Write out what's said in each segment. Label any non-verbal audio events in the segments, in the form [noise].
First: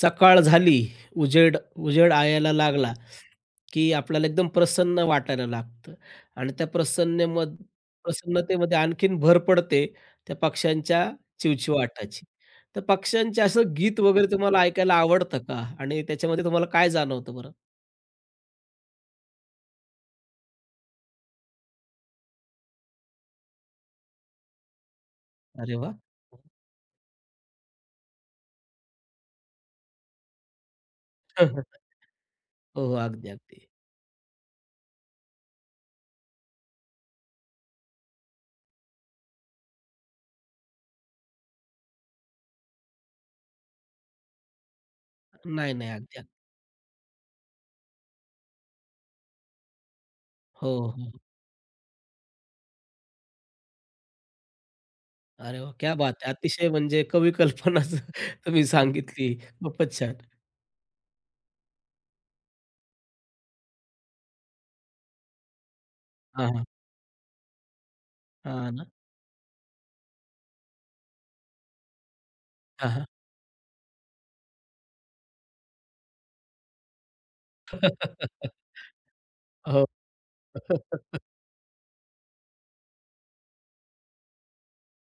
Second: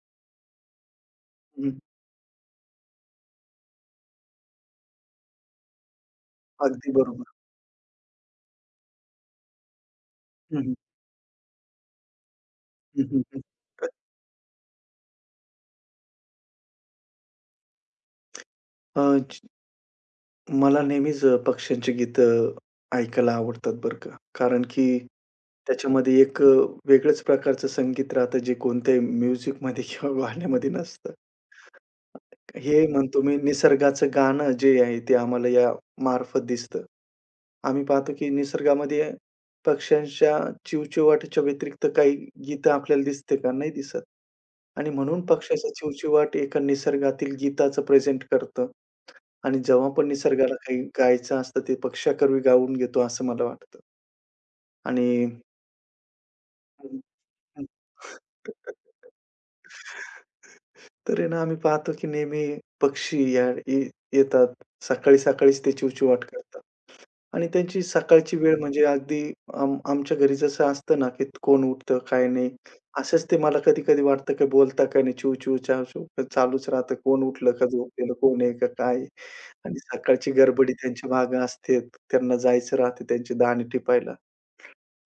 सकाळ झाली, उजेड हं, उजेड यायला लागला, की आपल्याला एकदम प्रसन्न वाटायला लागतं आणि त्या अगदी बरोबर. प्रसन्नेम प्रसन्नतेमध्ये आणखीन भर पडते त्या हं, हं. पक्ष्यांच्या चिवचिवाटाची. तर हं, हं, पक्ष्यांचे हं. असं गीत वगैरे तुम्हाला ऐकायला आवडतं का? आणि त्याच्यामध्ये तुम्हाला काय जाणवतं बरं? अ, ज मला नेहमीच पक्ष्यांची गीतं ऐकायला आवडतात बरं का. कारण की अरे वाह! त्याच्यामध्ये एक वेगळंच प्रकारचं संगीत राहतं, जे कोणत्याही म्युझिकमध्ये [laughs] किंवा गाण्यामध्ये नसतं. [laughs] हे हो, हो. म्हणतो अगदी, मी अगदी. निसर्गाचं गाणं जे आहे ते आम्हाला या मार्फत दिसतं. आम्ही पाहतो की निसर्गामध्ये पक्ष्यांच्या चिवचिवाटाच्या व्यतिरिक्त काही गीतं आपल्याला दिसते का? नाही दिसत. आणि म्हणून पक्ष्याचा नाही, नाही. अगदी, अगदी. चिवचिवाट एका निसर्गातील गीताचं प्रेझेंट करतं आणि जेव्हा पण निसर्गाला हो, काही हो. गायचं असतं ते पक्ष्याकरवी गाऊन घेतो असं मला वाटतं आणि अरे वाह! क्या बात है! अतिशय हं, म्हणजे कवी हं. कल्पनाच तुम्ही सांगितली. खूपच छान. [laughs] तर आहे ना, आम्ही पाहतो की नेहमी पक्षी या ये येतात. सकाळी सकाळीच ते चिवचिवाट हां, करतात हां. आणि त्यांची सकाळची वेळ हां म्हणजे ना. अगदी आमच्या घरी जसं असतं ना, की कोण उठतं, काय नाही. हां, हां. असंच ते मला कधी-कधी वाटतं की बोलता का नाही, चिव-चिव, चाव-चूव चालूच राहतं. कोण उठलं का झोपलेलं कोण आहे [laughs] का काय आहे? आणि हो. सकाळची गडबडी त्यांच्या [laughs] मागं असते. त्यांना जायचं राहते त्यांचे दाणे टिपायला.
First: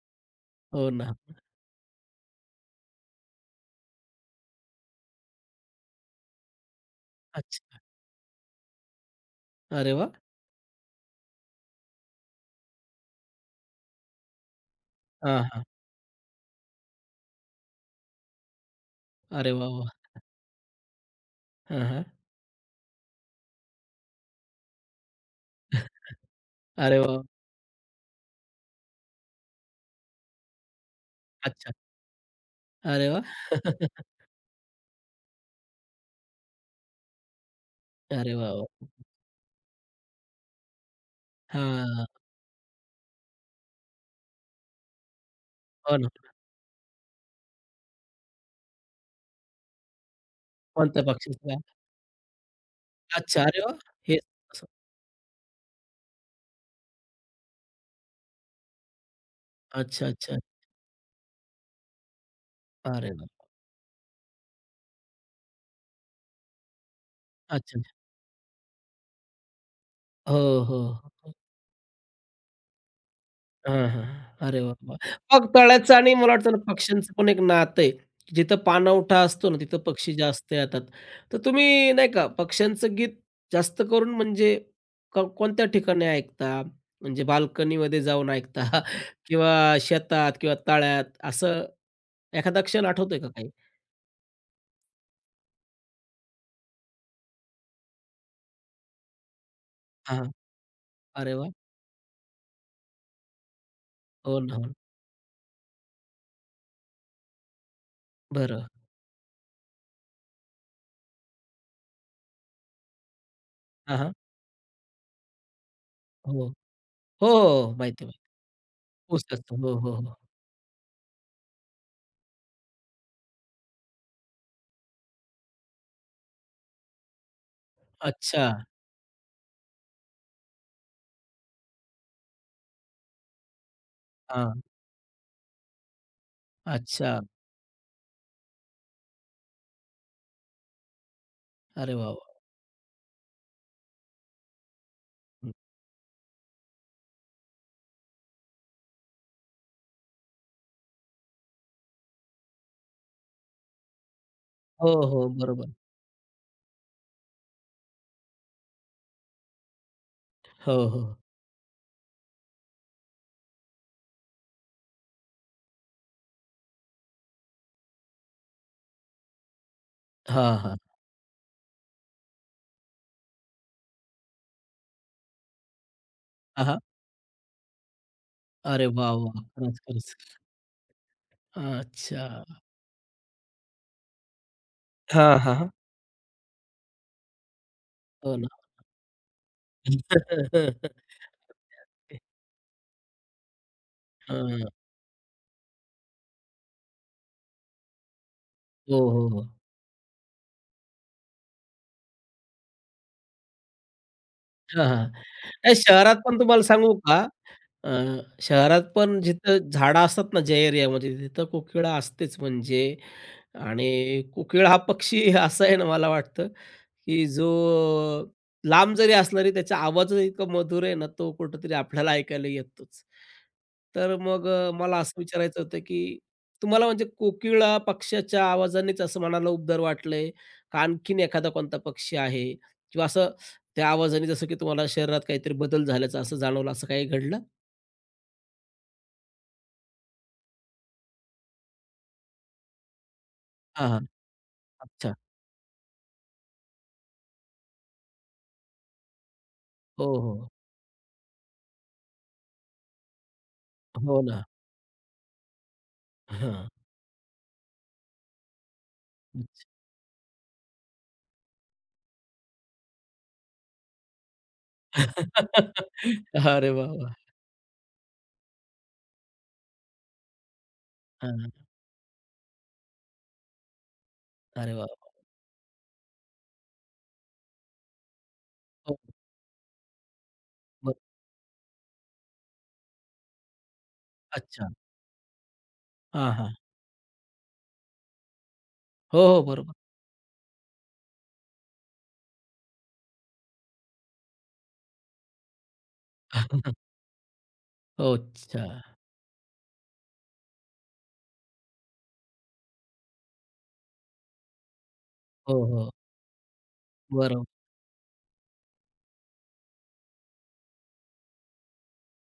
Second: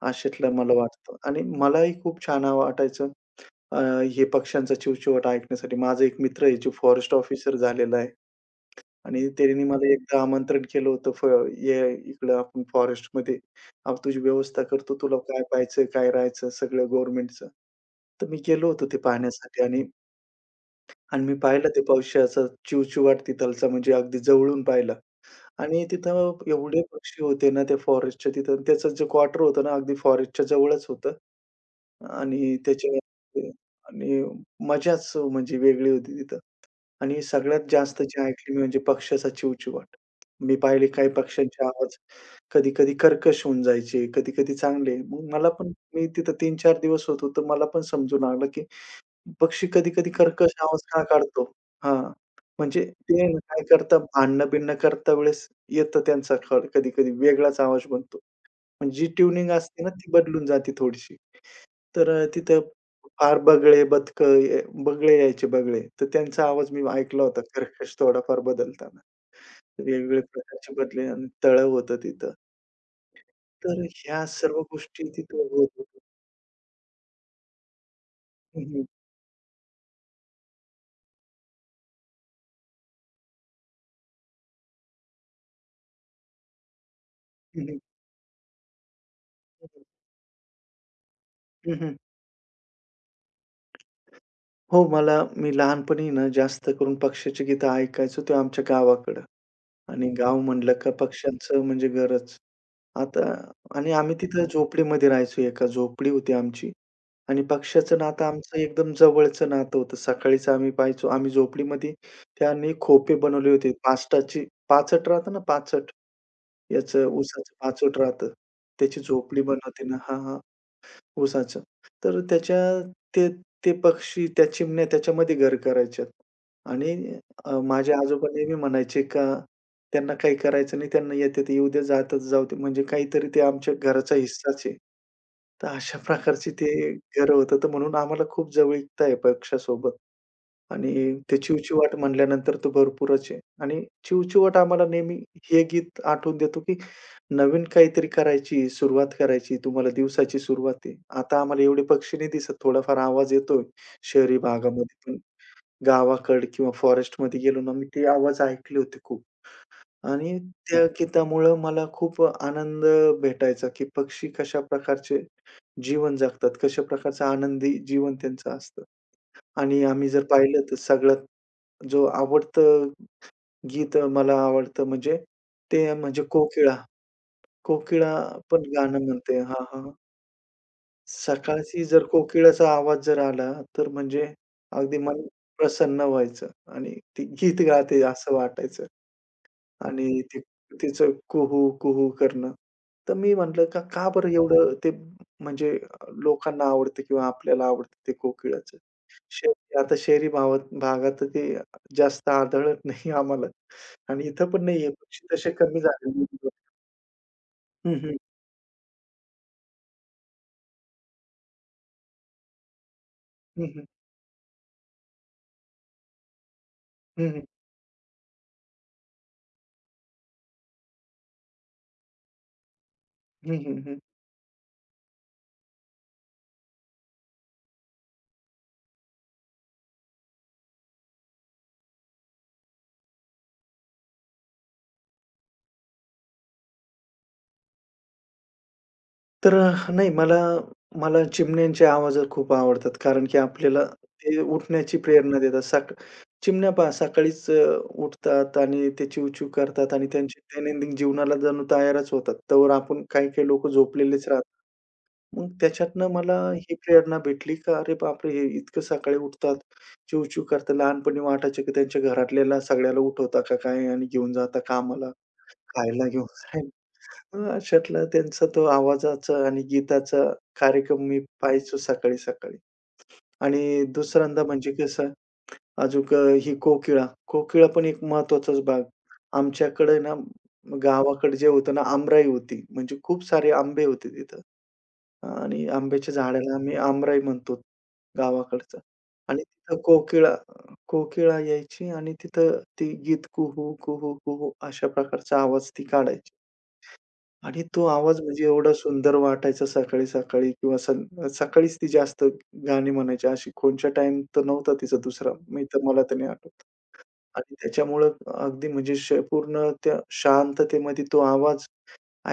अशातलं मला हो ना. वाटतं आणि मलाही खूप छान वाटायचं अ, हे पक्ष्यांचा चिवचिवाट ऐकण्यासाठी. माझा एक मित्र आहे जो फॉरेस्ट ऑफिसर अच्छा. झालेला आहे आणि त्यांनी मला अच्छा. अरे वाह! एकदा आमंत्रण केलं होतं "ये इकडं आपण फॉरेस्टमध्ये आम्ही तुझी व्यवस्था करतो. तुला काय हां, हां. पाहायचं, काय राहायचं सगळं गव्हर्नमेंटचं." तर मी गेलो होतो ते अरे पाहण्यासाठी वाह, आणि वाह! आणि मी पाहिलं ते हां, हां. पक्ष्याचा चिवचिवाट तिथलचा म्हणजे अगदी जवळून पाहिला. आणि [laughs] तिथं एवढे अरे वाह! पक्षी होते ना त्या फॉरेस्टच्या तिथं. त्याचं जे क्वार्टर होतं ना अगदी फॉरेस्टच्या जवळच होतं. अच्छा. आणि त्याच्या अरे वाह! [laughs] आणि मजाच म्हणजे वेगळी होती तिथं. आणि सगळ्यात जास्त जे अरे वाह, ऐकली मी म्हणजे वाह! पक्ष्याचा चिवचिवाट. मी पाहिले काही पक्ष्यांचे आवाज हां. कधी-कधी कर्कश होऊन जायचे, कधी-कधी चांगले. मग मला पण हो मी ना. तिथं 3-4 दिवस होतो, तर मला पण समजू लागलं, की पक्षी कधी-कधी कर्कश आवाज का कोणत्या पक्षाचं काढतो? काय? हां, म्हणजे ते आहे ना, अच्छा. अरे काय वाह! करतात हे असं. भांडणं-बिंडणं करता वेळेस येतं त्यांचा कळ कधी-कधी वेगळाच आवाज बनतो. म्हणजे जी ट्यूनिंग असते ना अच्छा, ती अच्छा. बदलून जाते थोडीशी. तर तिथं अरे फार वाह! बगळे, बगळे यायचे बगळे. तर त्यांचा आवाज मी ऐकला होता अच्छा. कर्कश थोडाफार बदलताना. वेगवेगळ्या हो, प्रकारचे हो, बदले आणि हो. तळं होतं तिथं. तर हां, हां. ह्या सर्व अरे वाह! वाह! गोष्टी तिथं मग होत तळ्याचं होत्या. आणि मला वाटतं ना पक्ष्यांचं पण एक नातं आहे, की जिथं हं, हं. पाणवठा असतो ना, तिथं पक्षी जास्त येतात. तर तुम्ही नाही का पक्ष्यांचं गीत जास्त करून म्हणजे कोणत्या ठिकाणी ऐकता? म्हणजे हं, हं. बाल्कनीमध्ये जाऊन ऐकता [laughs] किंवा हं, शेतात किंवा तळ्यात असं एखादा क्षण आठवतोय का काही? हो, मला मी लहानपणी ना जास्त करून पक्ष्याची गीतं ऐकायचो ते आमच्या गावाकडं आणि हां. गाव म्हणलं का अरे वाह! पक्ष्यांचं म्हणजे घरच. आता आणि आम्ही हो तिथं ना, हो ना. झोपडीमध्ये राहायचो. एका झोपडी होती आमची आणि पक्ष्याचं नातं आमचं बरं. एकदम जवळचं नातं होतं. सकाळीच आम्ही पाहायचो. आम्ही झोपडीमध्ये त्यांनी खोपे बनवले होते. हां, हां. पाचटाची पाचट राहतं ना, पाचट हो. याचं हो, उसाचं हो. पाचट माहिती आहे, माहिती आहे. राहतं. त्याची ऊस झोपडी असतो. हो, बनवते हो, ना हो. हां, हां. ऊसाचं. तर त्याच्या ते ते पक्षी, त्या चिमण्या त्याच्यामध्ये घर करायच्यात आणि माझे आजोबा अच्छा. नेहमी म्हणायचे का त्यांना काही करायचं नाही, त्यांना येते ते येऊ दे, जातं ते जाऊ दे. म्हणजे काहीतरी ते आमच्या घराचा हां. हिस्साच आहे. तर अशा प्रकारची ते अच्छा. घर होतं. तर म्हणून आम्हाला खूप जवळीकता आहे पक्ष्यासोबत. आणि ते चिवचिवाट अरे वाह! वाह! म्हणल्यानंतर तर भरपूरच आहे आणि चिवचिवाट आम्हाला नेहमी हे गीत आठवून देतो, की नवीन काहीतरी करायची, सुरुवात करायची. तुम्हाला दिवसाची सुरुवात आहे. आता आम्हाला एवढे पक्षी नाही दिसत. थोडाफार आवाज येतोय शहरी हो, भागामध्ये पण. हो. बरोबर. गावाकडे किंवा फॉरेस्टमध्ये गेलो ना, मी ते आवाज ऐकले होते खूप आणि हो, त्या हो. गीतामुळं मला खूप आनंद भेटायचा, की पक्षी कशा प्रकारचे जीवन जगतात, कशा प्रकारचा आनंदी जीवन त्यांचं असतं आणि आम्ही जर हां, पाहिलं तर हां. सगळ्यात जो आवडतं गीत मला आवडतं म्हणजे ते म्हणजे हां, कोकिळा. हां. कोकिळा पण अरे गाणं वाह! म्हणते. वाह! हां, खरंच, हां. खरंच. सकाळची जर अच्छा. कोकिळाचा आवाज जर आला, तर म्हणजे अगदी मन हां, हां, हां. प्रसन्न व्हायचं आणि ती गीत गाते असं हो ना. वाटायचं. आणि ते [laughs] तिचं कुहू, कुहू करणं. तर मी म्हटलं का का बरं हां. एवढं ते म्हणजे लोकांना आवडतं किंवा आपल्याला आवडतं ते कोकिळाचं. हो, हो, हो. शेवटी आता शहरी भागात तर ते जास्त आढळत नाही आम्हाला आणि इथं पण हां, नाहीये. हां. पक्षी तसे नाही कमी शहरात झालेले पण आहेत. तुम्हाला सांगू का, अ, हं, हं. शहरात पण जिथं झाडं असतात ना, ज्या एरियामध्ये तिथं कोकिळा असतेच म्हणजे हं, हं. आणि कोकिळा हा पक्षी [laughs] असा आहे ना, मला वाटतं, की हं, जो हं. लांब जरी असला तरी त्याचा आवाज इतका मधुर आहे ना, तो कुठेतरी आपल्याला ऐकायला येतोच. तर मग मला असं विचारायचं होतं, की तुम्हाला म्हणजे कोकिळा पक्ष्याच्या आवाजानेच असं मनाला उबदार वाटलंय का आणखीन एखादा कोणता पक्षी आहे? किंवा असं त्या आवाजाने जसं की तुम्हाला शरीरात काहीतरी बदल झाल्याचं असं जाणवलं, असं काही घडलं? तर नाही मला मला चिमण्यांचे आवाज खूप आवडतात. कारण की आपल्याला हां, हां. ते उठण्याची अच्छा. प्रेरणा देतात. चिमण्या पहा सकाळीच उठतात आणि ते चिवचिव करतात हो, आणि हो. त्यांच्या दैनंदिन जीवनाला जणू तयारच होतात. तोवर आपण काही-काही लोकं हो झोपलेलेच ना. राहतात. मग त्याच्यातनं मला हां. ही प्रेरणा भेटली का अरे बापरे! हे इतकं सकाळी उठतात, चिवचिव करतात. लहानपणी वाटायचं की त्यांच्या घरातल्याला सगळ्याला उठवता का काय आणि घेऊन जाता कामाला. [laughs] खायला घेऊन अच्छा. जाईल. अरे वाह, वाह! अशातला त्यांचा तो आवाजाचा आणि गीताचा कार्यक्रम मी हां. पाहायचो सकाळी-सकाळी. आणि दुसऱ्यांदा म्हणजे अरे वाह! कसं वाह! ही कोकिळा. कोकिळा पण एक महत्वाचाच भाग. हो, आमच्याकडे ना बरं. गावाकडे जे होतं ना आमराई होती. म्हणजे खूप सारे आंबे होते तिथं. अच्छा. आणि आंब्याच्या हां, हां. झाडाला आम्ही आमराई म्हणतो गावाकडचं. हो, आणि हो. बरोबर. तिथं कोकिळा कोकिळा यायची आणि तिथं ती गीत कुहू, कुहू, कुहू अशा प्रकारचा आवाज ती काढायची. [laughs] आणि तो हो, आवाज म्हणजे अच्छा. एवढा सुंदर वाटायचा सकाळी-सकाळी किंवा सकाळीच ती जास्त गाणी म्हणायची. अशी कोणच्या टाईम तर नव्हता तिचा दुसरा. हो, मी तर हो. मला तर नाही आठवत. बरोबर. आणि त्याच्यामुळं अगदी म्हणजे पूर्ण त्या शांततेमध्ये तो आवाज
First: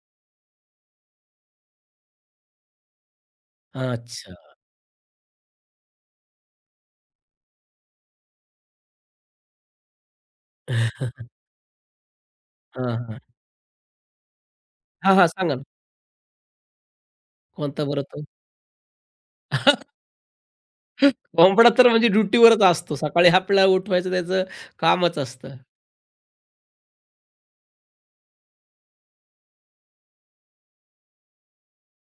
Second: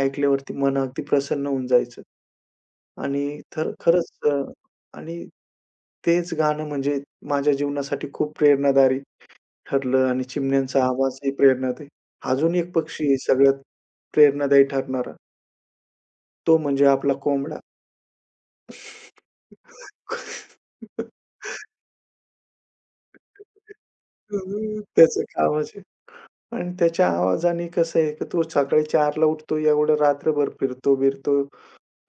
ऐकल्यावरती मन अगदी प्रसन्न होऊन जायचं. आणि तर खरंच अच्छा. आणि तेच गाणं म्हणजे माझ्या जीवनासाठी खूप प्रेरणादायी ठरलं आणि चिमण्यांचा आवाजही [laughs] प्रेरणादायी. अजून एक हां, पक्षी आहे हां. सगळ्यात प्रेरणादायी ठरणारा. हां, हां. सांगा ना. तो म्हणजे आपला कोंबडा. कोणता बरं तो? [laughs] कोंबडा [laughs] तर म्हणजे ड्युटीवरच असतो. सकाळी आपल्याला उठवायचं त्याचं हं, कामच त्याचं असतं. कामच आहे. आणि त्याच्या आवाजाने कसं आहे, की तो सकाळी 4:00ला उठतो, एवढं रात्रभर फिरतो-बिरतो,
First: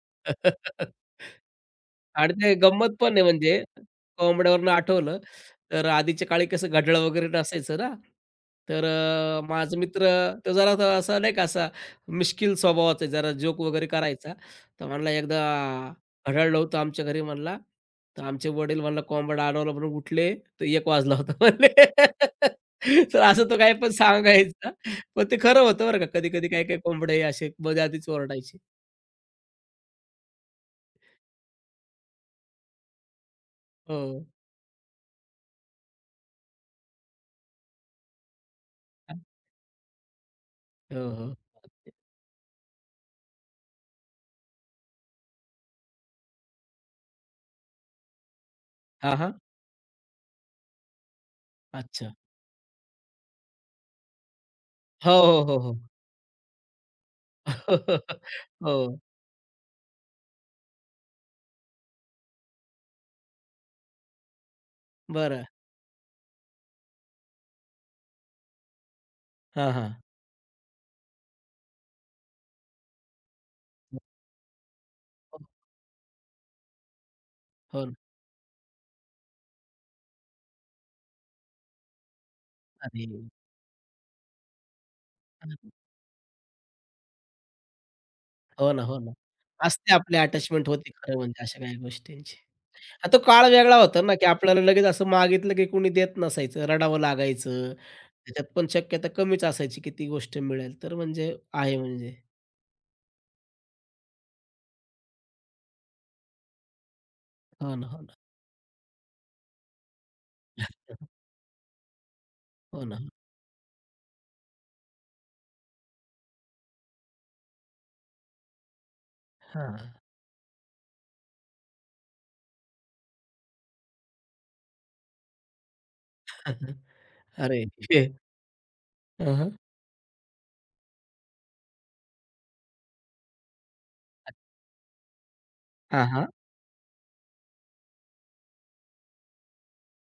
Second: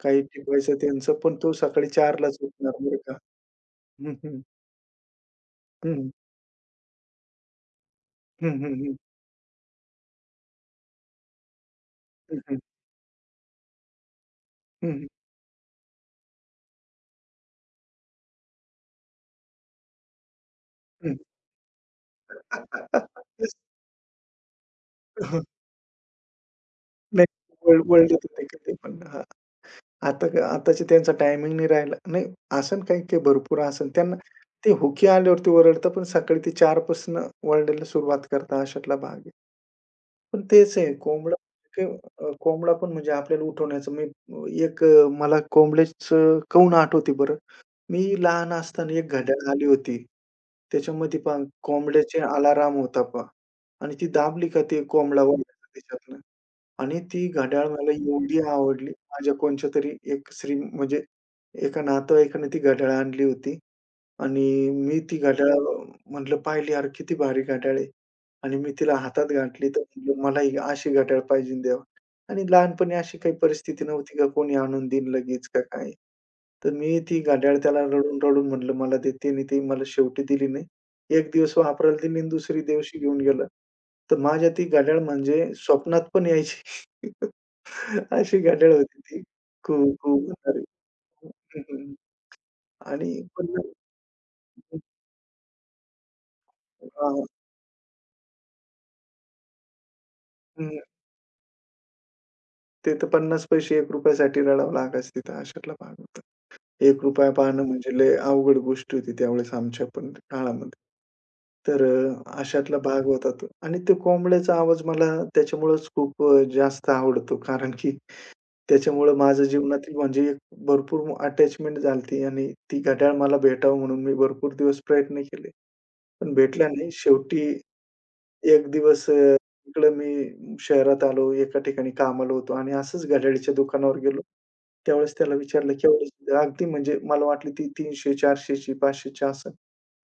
काही टिपायचं [laughs] त्यांचं, पण तो सकाळी आणि 4:00लाच ते उठणार गंमत बरं पण का. आहे म्हणजे हं, हं, कोंबड्यावरनं आठवलं, तर हं, आधीच्या काळी कसं घड्याळ वगैरे नसायचं ना, हं, हं, तर हं, हं, माझा मित्र तो जरा तो असा नाही का असा हं, मिश्किल हं, स्वभावाचा आहे, जरा जोक वगैरे करायचा. तर म्हणला एकदा घड्याळ नव्हतं आमच्या घरी म्हणला, तर आमचे वडील म्हणला कोंबडा आणवला म्हणून उठले, तर 1 वाजला होता म्हणले. [laughs] तर [laughs] असं तो काही पण सांगायचा. पण ते खरं होतं बरं का. कधी-कधी काही-काही कोंबडे असे नाही वळ मध्ये आधीच वळलेत होते का ओरडायचे. ते पण. हां, आता आताच्या त्यांचा टायमिंग नाही राहिला. नाही असेल काही काही भरपूर असेल. हो. त्यांना ते हुकी आल्यावरती ओरडतात, पण सकाळी ते 4:00 पासून ओरडायला सुरुवात करतात, अशातला भाग आहे. पण तेच आहे हो, कोंबडा हो. ते कोंबडा पण म्हणजे आपल्याला उठवण्याचं मला कोंबड्याचं कौन आठवते बरं. मी लहान असताना एक हां, हां. घड्याळ आली होती. त्याच्यामध्ये पहा अच्छा. कोंबड्याचे अलाराम होता पहा आणि ती दाबली का ते हो, कोंबडा हो, हो, वाजायचा हो. त्याच्यातनं आणि ती घड्याळ मला [laughs] एवढी आवडली. हो, माझ्या कोणच्यातरी एक श्री म्हणजे एका नातेवाईकाने ती घड्याळ आणली होती. आणि मी ती हं. बरं. घड्याळ म्हटलं पाहिली "अरे किती भारी घड्याळ आहे" आणि मी तिला हातात घातली हां, तर हां. म्हटलं "मला ही अशी घड्याळ पाहिजे देवा." आणि लहानपणी अशी काही परिस्थिती हो नव्हती का कोणी आणून देईन लगेच का काय. तर मी ती घड्याळ त्याला हो ना. रडून-रडून म्हटलं "मला दे." त्याने ती मला शेवटी दिली नाही. एक दिवस वापरायला दिली आणि दुसरी दिवशी अरे! घेऊन गेला. तर माझ्या ती घड्याळ म्हणजे स्वप्नात पण यायची. [laughs] अशी घड्याळ हो ना, हो होती ना. ती. कू असते आपली कू म्हणणारी. अटॅचमेंट होती खरं म्हणजे अशा हं, काही हं. गोष्टींची. आता आणि काळ पण वेगळा होता ना, की आपल्याला लगेच असं मागितलं की कुणी देत नसायचं, रडावं हां, लागायचं. त्याच्यात पण शक्यता कमीच असायची की ती गोष्ट हं. मिळेल. तर म्हणजे आहे म्हणजे. ते तर 50 पैसे ₹1 साठी रडावं लागायचं तिथं अशातला भाग होता. ₹1 पाहणं हो ना, म्हणजे हो ना. लय अवघड गोष्ट होती त्यावेळेस आमच्या पण काळामध्ये. तर अशातला हो ना. भाग होता तो आणि त्या कोंबड्याचा आवाज मला त्याच्यामुळेच खूप जास्त आवडतो कारण की त्याच्यामुळं माझं हां. जीवनातील म्हणजे एक भरपूर अटॅचमेंट झाली आणि ती घड्याळ मला भेटावं म्हणून मी भरपूर दिवस प्रयत्न केले. पण भेटला [laughs] नाही. शेवटी अरे! एक दिवस हं, हं. इकडं मी शहरात आलो, एका ठिकाणी कामाला होतो आणि असंच घड्याळीच्या दुकानावर गेलो. त्यावेळेस त्याला विचारलं, हां, हां. "केवढ्याची?" अगदी म्हणजे मला वाटली ती 300, 400ची, 500ची असेल.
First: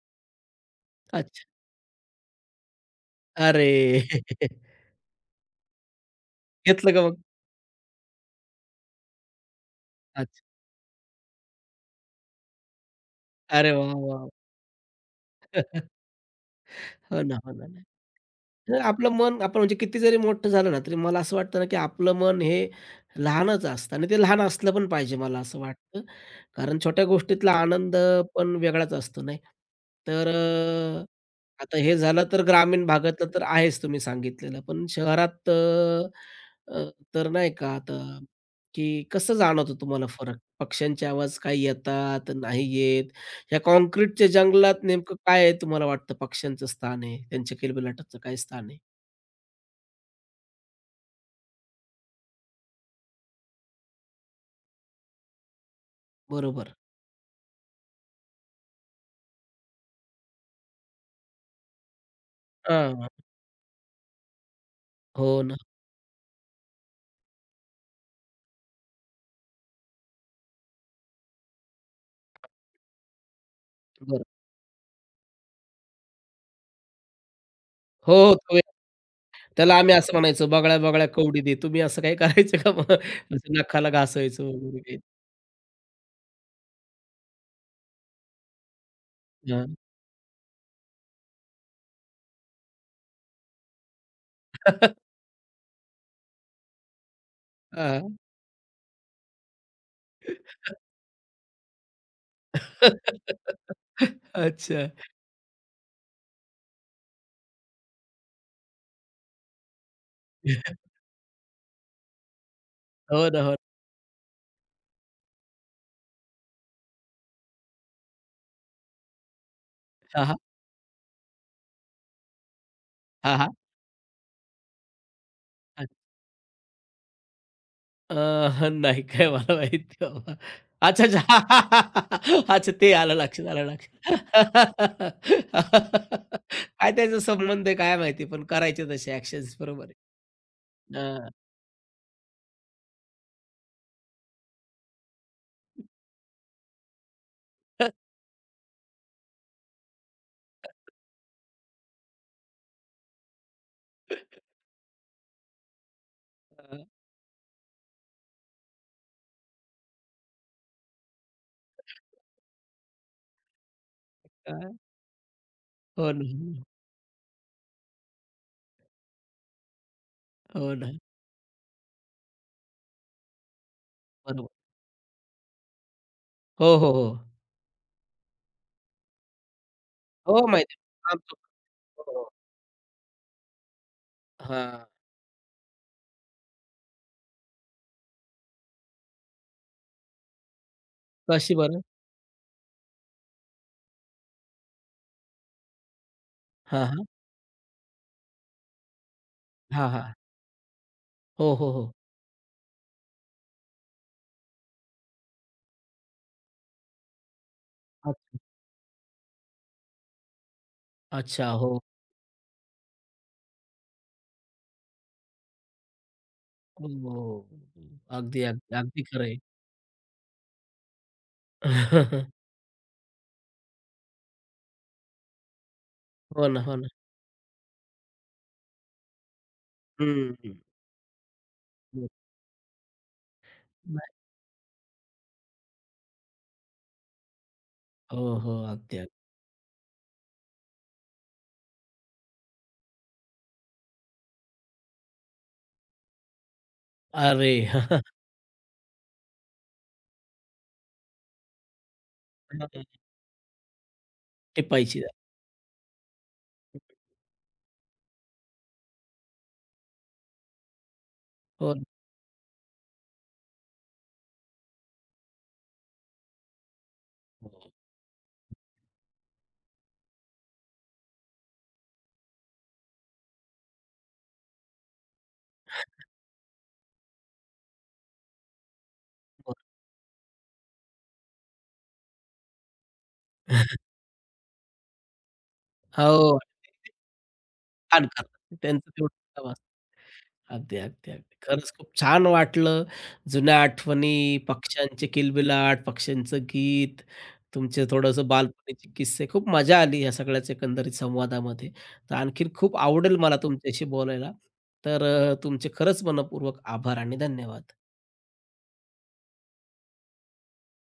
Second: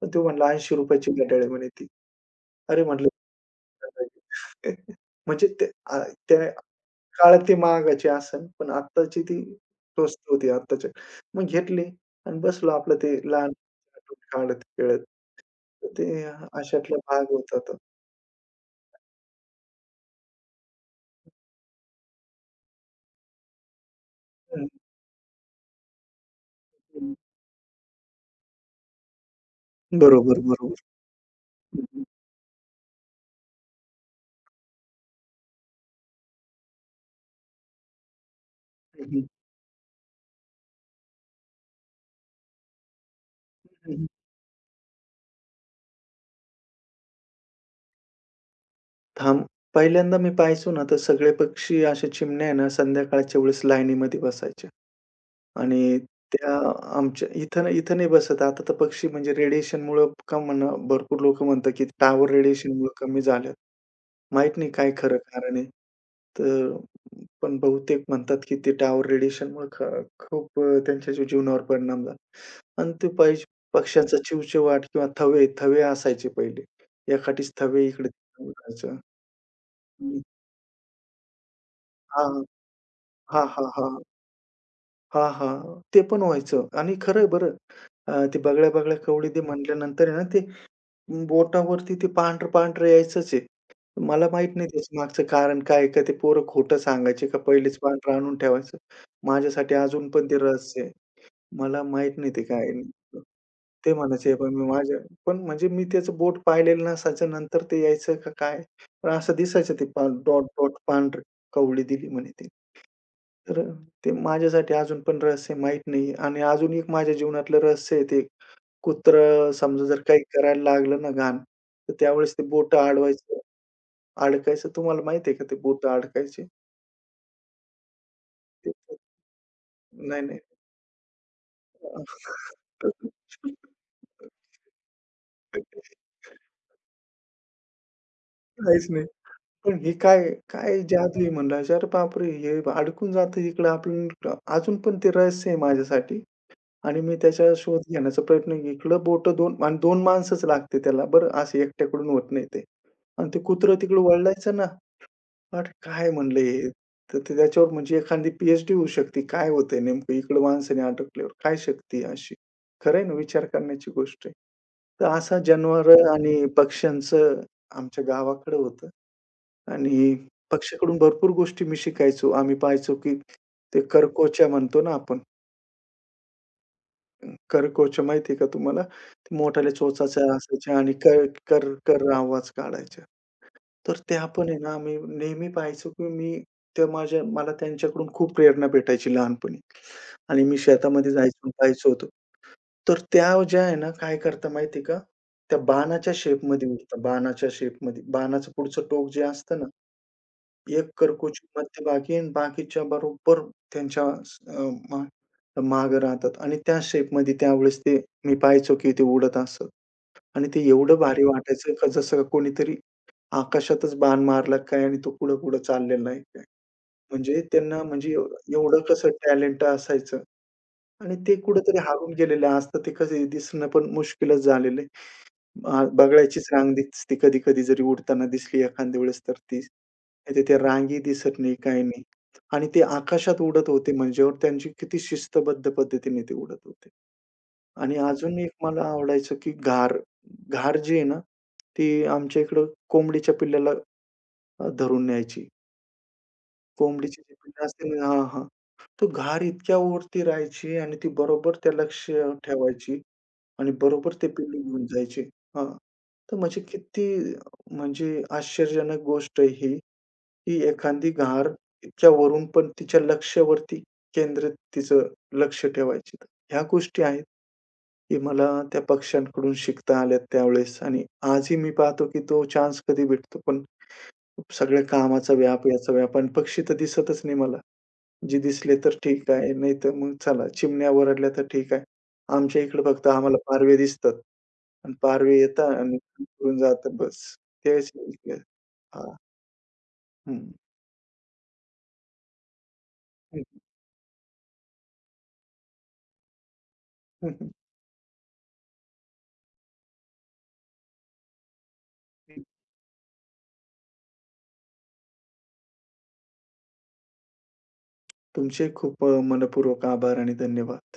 पण तो म्हणला, "₹80ची घड्याळ अच्छा. आहे" म्हणे ती. अरे म्हटलं अरे! [laughs] [laughs] म्हणजे ते त्या घेतलं का मग? काळात ती महागाची असेल, पण आत्ताची ती स्वस्त अच्छा. होती आत्ताच्या. मग घेतली आणि बसलो आपलं ते लहान अरे वाह, आठवणी वाह! काढत-खेळत. तर ते अशातला हो भाग ना, हो होता ना. तो. नाही. तर आपलं मन आपण म्हणजे किती जरी मोठं झालं ना, तरी मला असं वाटतं ना, की आपलं मन हे लहानच असतं आणि ते लहान हं, असलं पण पाहिजे मला असं वाटतं. कारण छोट्या गोष्टीतला आनंद पण वेगळाच असतो नाही. तर बरोबर, बरोबर. आता हे हं, झालं तर ग्रामीण भागातलं तर आहेच तुम्ही सांगितलेलं. पण शहरात अ, अ, तर नाही का आता, की हं, कसं जाणवतं तुम्हाला फरक? पक्ष्यांचे आवाज काही येतात, नाही येत? ह्या काँक्रीटच्या जंगलात नेमकं काय आहे तुम्हाला वाटतं पक्ष्यांचं स्थान आहे? त्यांच्या किलबिलाटाचं काय स्थान आहे? थांब. पहिल्यांदा मी पाहायचो ना, तर सगळे पक्षी अशा चिमण्या आहे ना, संध्याकाळच्या वेळेस लाईनीमध्ये बसायच्या आणि त्या बरोबर. आमच्या इथं ना इथं नाही बसत. आता तर पक्षी म्हणजे रेडिएशनमुळं का म्हणा, भरपूर लोकं म्हणतात, की टावर रेडिएशनमुळं हां. कमी झाल्यात. माहीत नाही काय खरं हो हं. ना. कारण आहे. तर पण बहुतेक म्हणतात, की ते टॉवर रेडिएशनमुळे खूप त्यांच्या जीवनावर परिणाम झाला. आणि ते हं. पक्ष्यांचा बरं. चिवचिवाट किंवा थवे, थवे असायचे पहिले. एखादीच थवे हो, हो. इकडे-तिकडे तो एक उडायचं. त्याला आम्ही असं हं. म्हणायचो, "बगळ्या-बगळ्या कवडी दे." तुम्ही असं काही हां, करायचं का मग? हां, असं हां, नखाला हां. घासायचं वगैरे काही? हां, हां. ते पण व्हायचं आणि खरं बरं. ते बगळ्या-बगळ्या कवळी ते हां. म्हटल्यानंतर आहे ना ते बोटावरती ते पांढरं-पांढरं यायचंच आहे. मला माहीत नाही त्याचं मागचं कारण काय आहे? का ते पोरं खोटं सांगायचे का पहिलेच हां. पांढरं आणून ठेवायचं? माझ्यासाठी अजून पण ते रहस्य आहे. मला माहीत नाही ते काय आहे नेमकं. [laughs] ते म्हणायचे पण मी अच्छा. माझ्या पण म्हणजे मी त्याचं बोट पाहिलेलं नसायचं. नंतर ते यायचं का काय? पण असं दिसायचं ते डॉट, डॉट पांढरी कवळी दिली म्हणे ती. हो ना, हो ना. तर ते माझ्यासाठी अजून पण रहस्य माहीत नाही आणि अजून एक माझ्या जीवनातलं रहस्य आहे ते कुत्रं समजा जर काही हां, हां. करायला लागलं ना घाण, तर त्यावेळेस ते बोटं हां, अडवायचं हां. अडकायचं. तुम्हाला माहिती आहे का ते बोटं अडकायचे? ते नाही काय मला माहिती नाही, बाबा. नाही. अच्छा, अच्छा. [laughs] अच्छा ते आलं लक्षात, आलं लक्षात. [laughs] काय त्याचा संबंध आहे काय माहिती, पण करायचे काहीच नाही. तसे ॲक्शन्स पण बरोबर हे आहे. काय काय जादू आहे हां. म्हणलं, "अरे बापरे! हे अडकून जातं इकडं." आपण अजून पण ते रहस्य आहे माझ्यासाठी आणि मी त्याचा शोध घेण्याचा प्रयत्न इकडं बोटं 2 आणि 2 माणसंच लागते त्याला बरं, असं एकट्याकडून होत नाही ते. आणि ते कुत्रं तिकडं [laughs] वळलायचं ना "अरे, काय म्हणलं हे?" अ, तर ते त्याच्यावर म्हणजे एखादी पी-एच-डी होऊ शकते. काय होतंय नेमकं इकडं माणसाने अटकल्यावर काय शक्ती आहे अशी? खरं आहे ना, विचार करण्याची गोष्ट आहे. काय तर असा हो जनावरं ना, आणि पक्ष्यांचं आमच्या गावाकडं होतं आणि हो ना. पक्षाकडून भरपूर गोष्टी मी शिकायचो. आम्ही पाहायचो, की ते करकोच्या बरोबर. म्हणतो ना आपण. हो, हो, हो. करकोच्या माहिती का तुम्हाला? ते मोठाल्या चोचाच्या हो माहिती असायच्या आणि आहे. कर, आमचं कर, पण. कर हो, हो. आवाज काढायच्या. तर त्या पण आहे ना, हां. आम्ही नेहमी पाहायचो, की मी त्या माझ्या मला त्यांच्याकडून खूप प्रेरणा भेटायची लहानपणी आणि मी शेतामध्ये जायचो, कशी बरं? पाहायचो होतो. तर त्या ज्या आहे ना, काय करतात माहिती आहे का, त्या बाणाच्या शेपमध्ये हां, उडतात, हां. बाणाच्या शेपमध्ये. बाणाचं पुढचं टोक जे असतं ना, हां, हां. एक करकोची हो, हो, हो. मध्यभागी आणि बाकीच्या बरोबर त्यांच्या अ, मा मागे राहतात आणि त्या शेपमध्ये त्यावेळेस ते मी अच्छा. पाहायचो, की ते उडत असत आणि ते एवढं भारी अच्छा. हो, वाटायचं, हो. का जसं कोणीतरी आकाशातच बाण मारला काय आणि तो पुढं-पुढं चाललेला आहे काय. हो. म्हणजे हो. त्यांना म्हणजे अगदी, अगदी, एवढं अगदी कसं खरं आहे. टॅलेंट असायचं आणि ते कुठेतरी हरवून गेलेले [laughs] असतात. ते कसे दिसणं पण मुश्किलच झालेलं आहे. हो बगळ्याचीच ना, रांग हो ना. दिसते कधी-कधी जरी उडताना दिसली एखाद्या वेळेस तर ती. नाही हं. तर रांगी दिसत नाही, काही नाही. हो, आणि ते आकाशात उडत होते म्हणजेवर त्यांची किती शिस्तबद्ध पद्धतीने ते उडत होते. आणि हो, अजून एक हो. मला अगदी, अगदी. आवडायचं की घार. घार जी आहे ना, ती आमच्या इकडं कोंबडीच्या पिल्लाला धरून न्यायची. कोंबडीची जी अरे! पिल्लं असतील ना हां, हां. तो घार इतक्या वरती राहायची आणि ती बरोबर त्या लक्ष ठेवायची [laughs] आणि बरोबर ते पिल्लू घेऊन टिपायची. जायचे. हां. तर म्हणजे किती म्हणजे आश्चर्यजनक गोष्ट आहे ही, की एखादी घार हो, हो, इतक्या वरून पण तिच्या लक्ष्यावरती केंद्रित तिचं लक्ष ठेवायची. ह्या गोष्टी आहेत, की मला त्या पक्ष्यांकडून शिकता आल्यात त्यावेळेस आणि आजही मी पाहतो, की तो चान्स कधी भेटतो, पण सगळ्या कामाचा व्याप, याचा व्याप आणि पक्षी तर दिसतच नाही मला. जे दिसले तर ठीक आहे, हो. नाही तर मग चला चिमण्या ओरडल्या तर ठीक आहे. आमच्या इकडे फक्त आम्हाला पारवे दिसतात आणि पारवे येतात आणि हो. उडून जातात बस. तेच छान करतात. त्यांचं तेवढं हां. काम असतं. हं. अगदी, अगदी, अगदी. खरंच खूप छान वाटलं. जुन्या आठवणी, पक्ष्यांचे किलबिलाट, पक्ष्यांचं गीत, हं, हं. तुमचे थोडंसं बालपणीचे किस्से. खूप मजा आली ह्या सगळ्याच एकंदरीत संवादामध्ये. तर आणखीन [laughs] खूप आवडेल मला तुमच्याशी बोलायला. तर तुमचे खरंच मनःपूर्वक आभार आणि धन्यवाद. तुमचे खूप मनःपूर्वक आभार आणि धन्यवाद.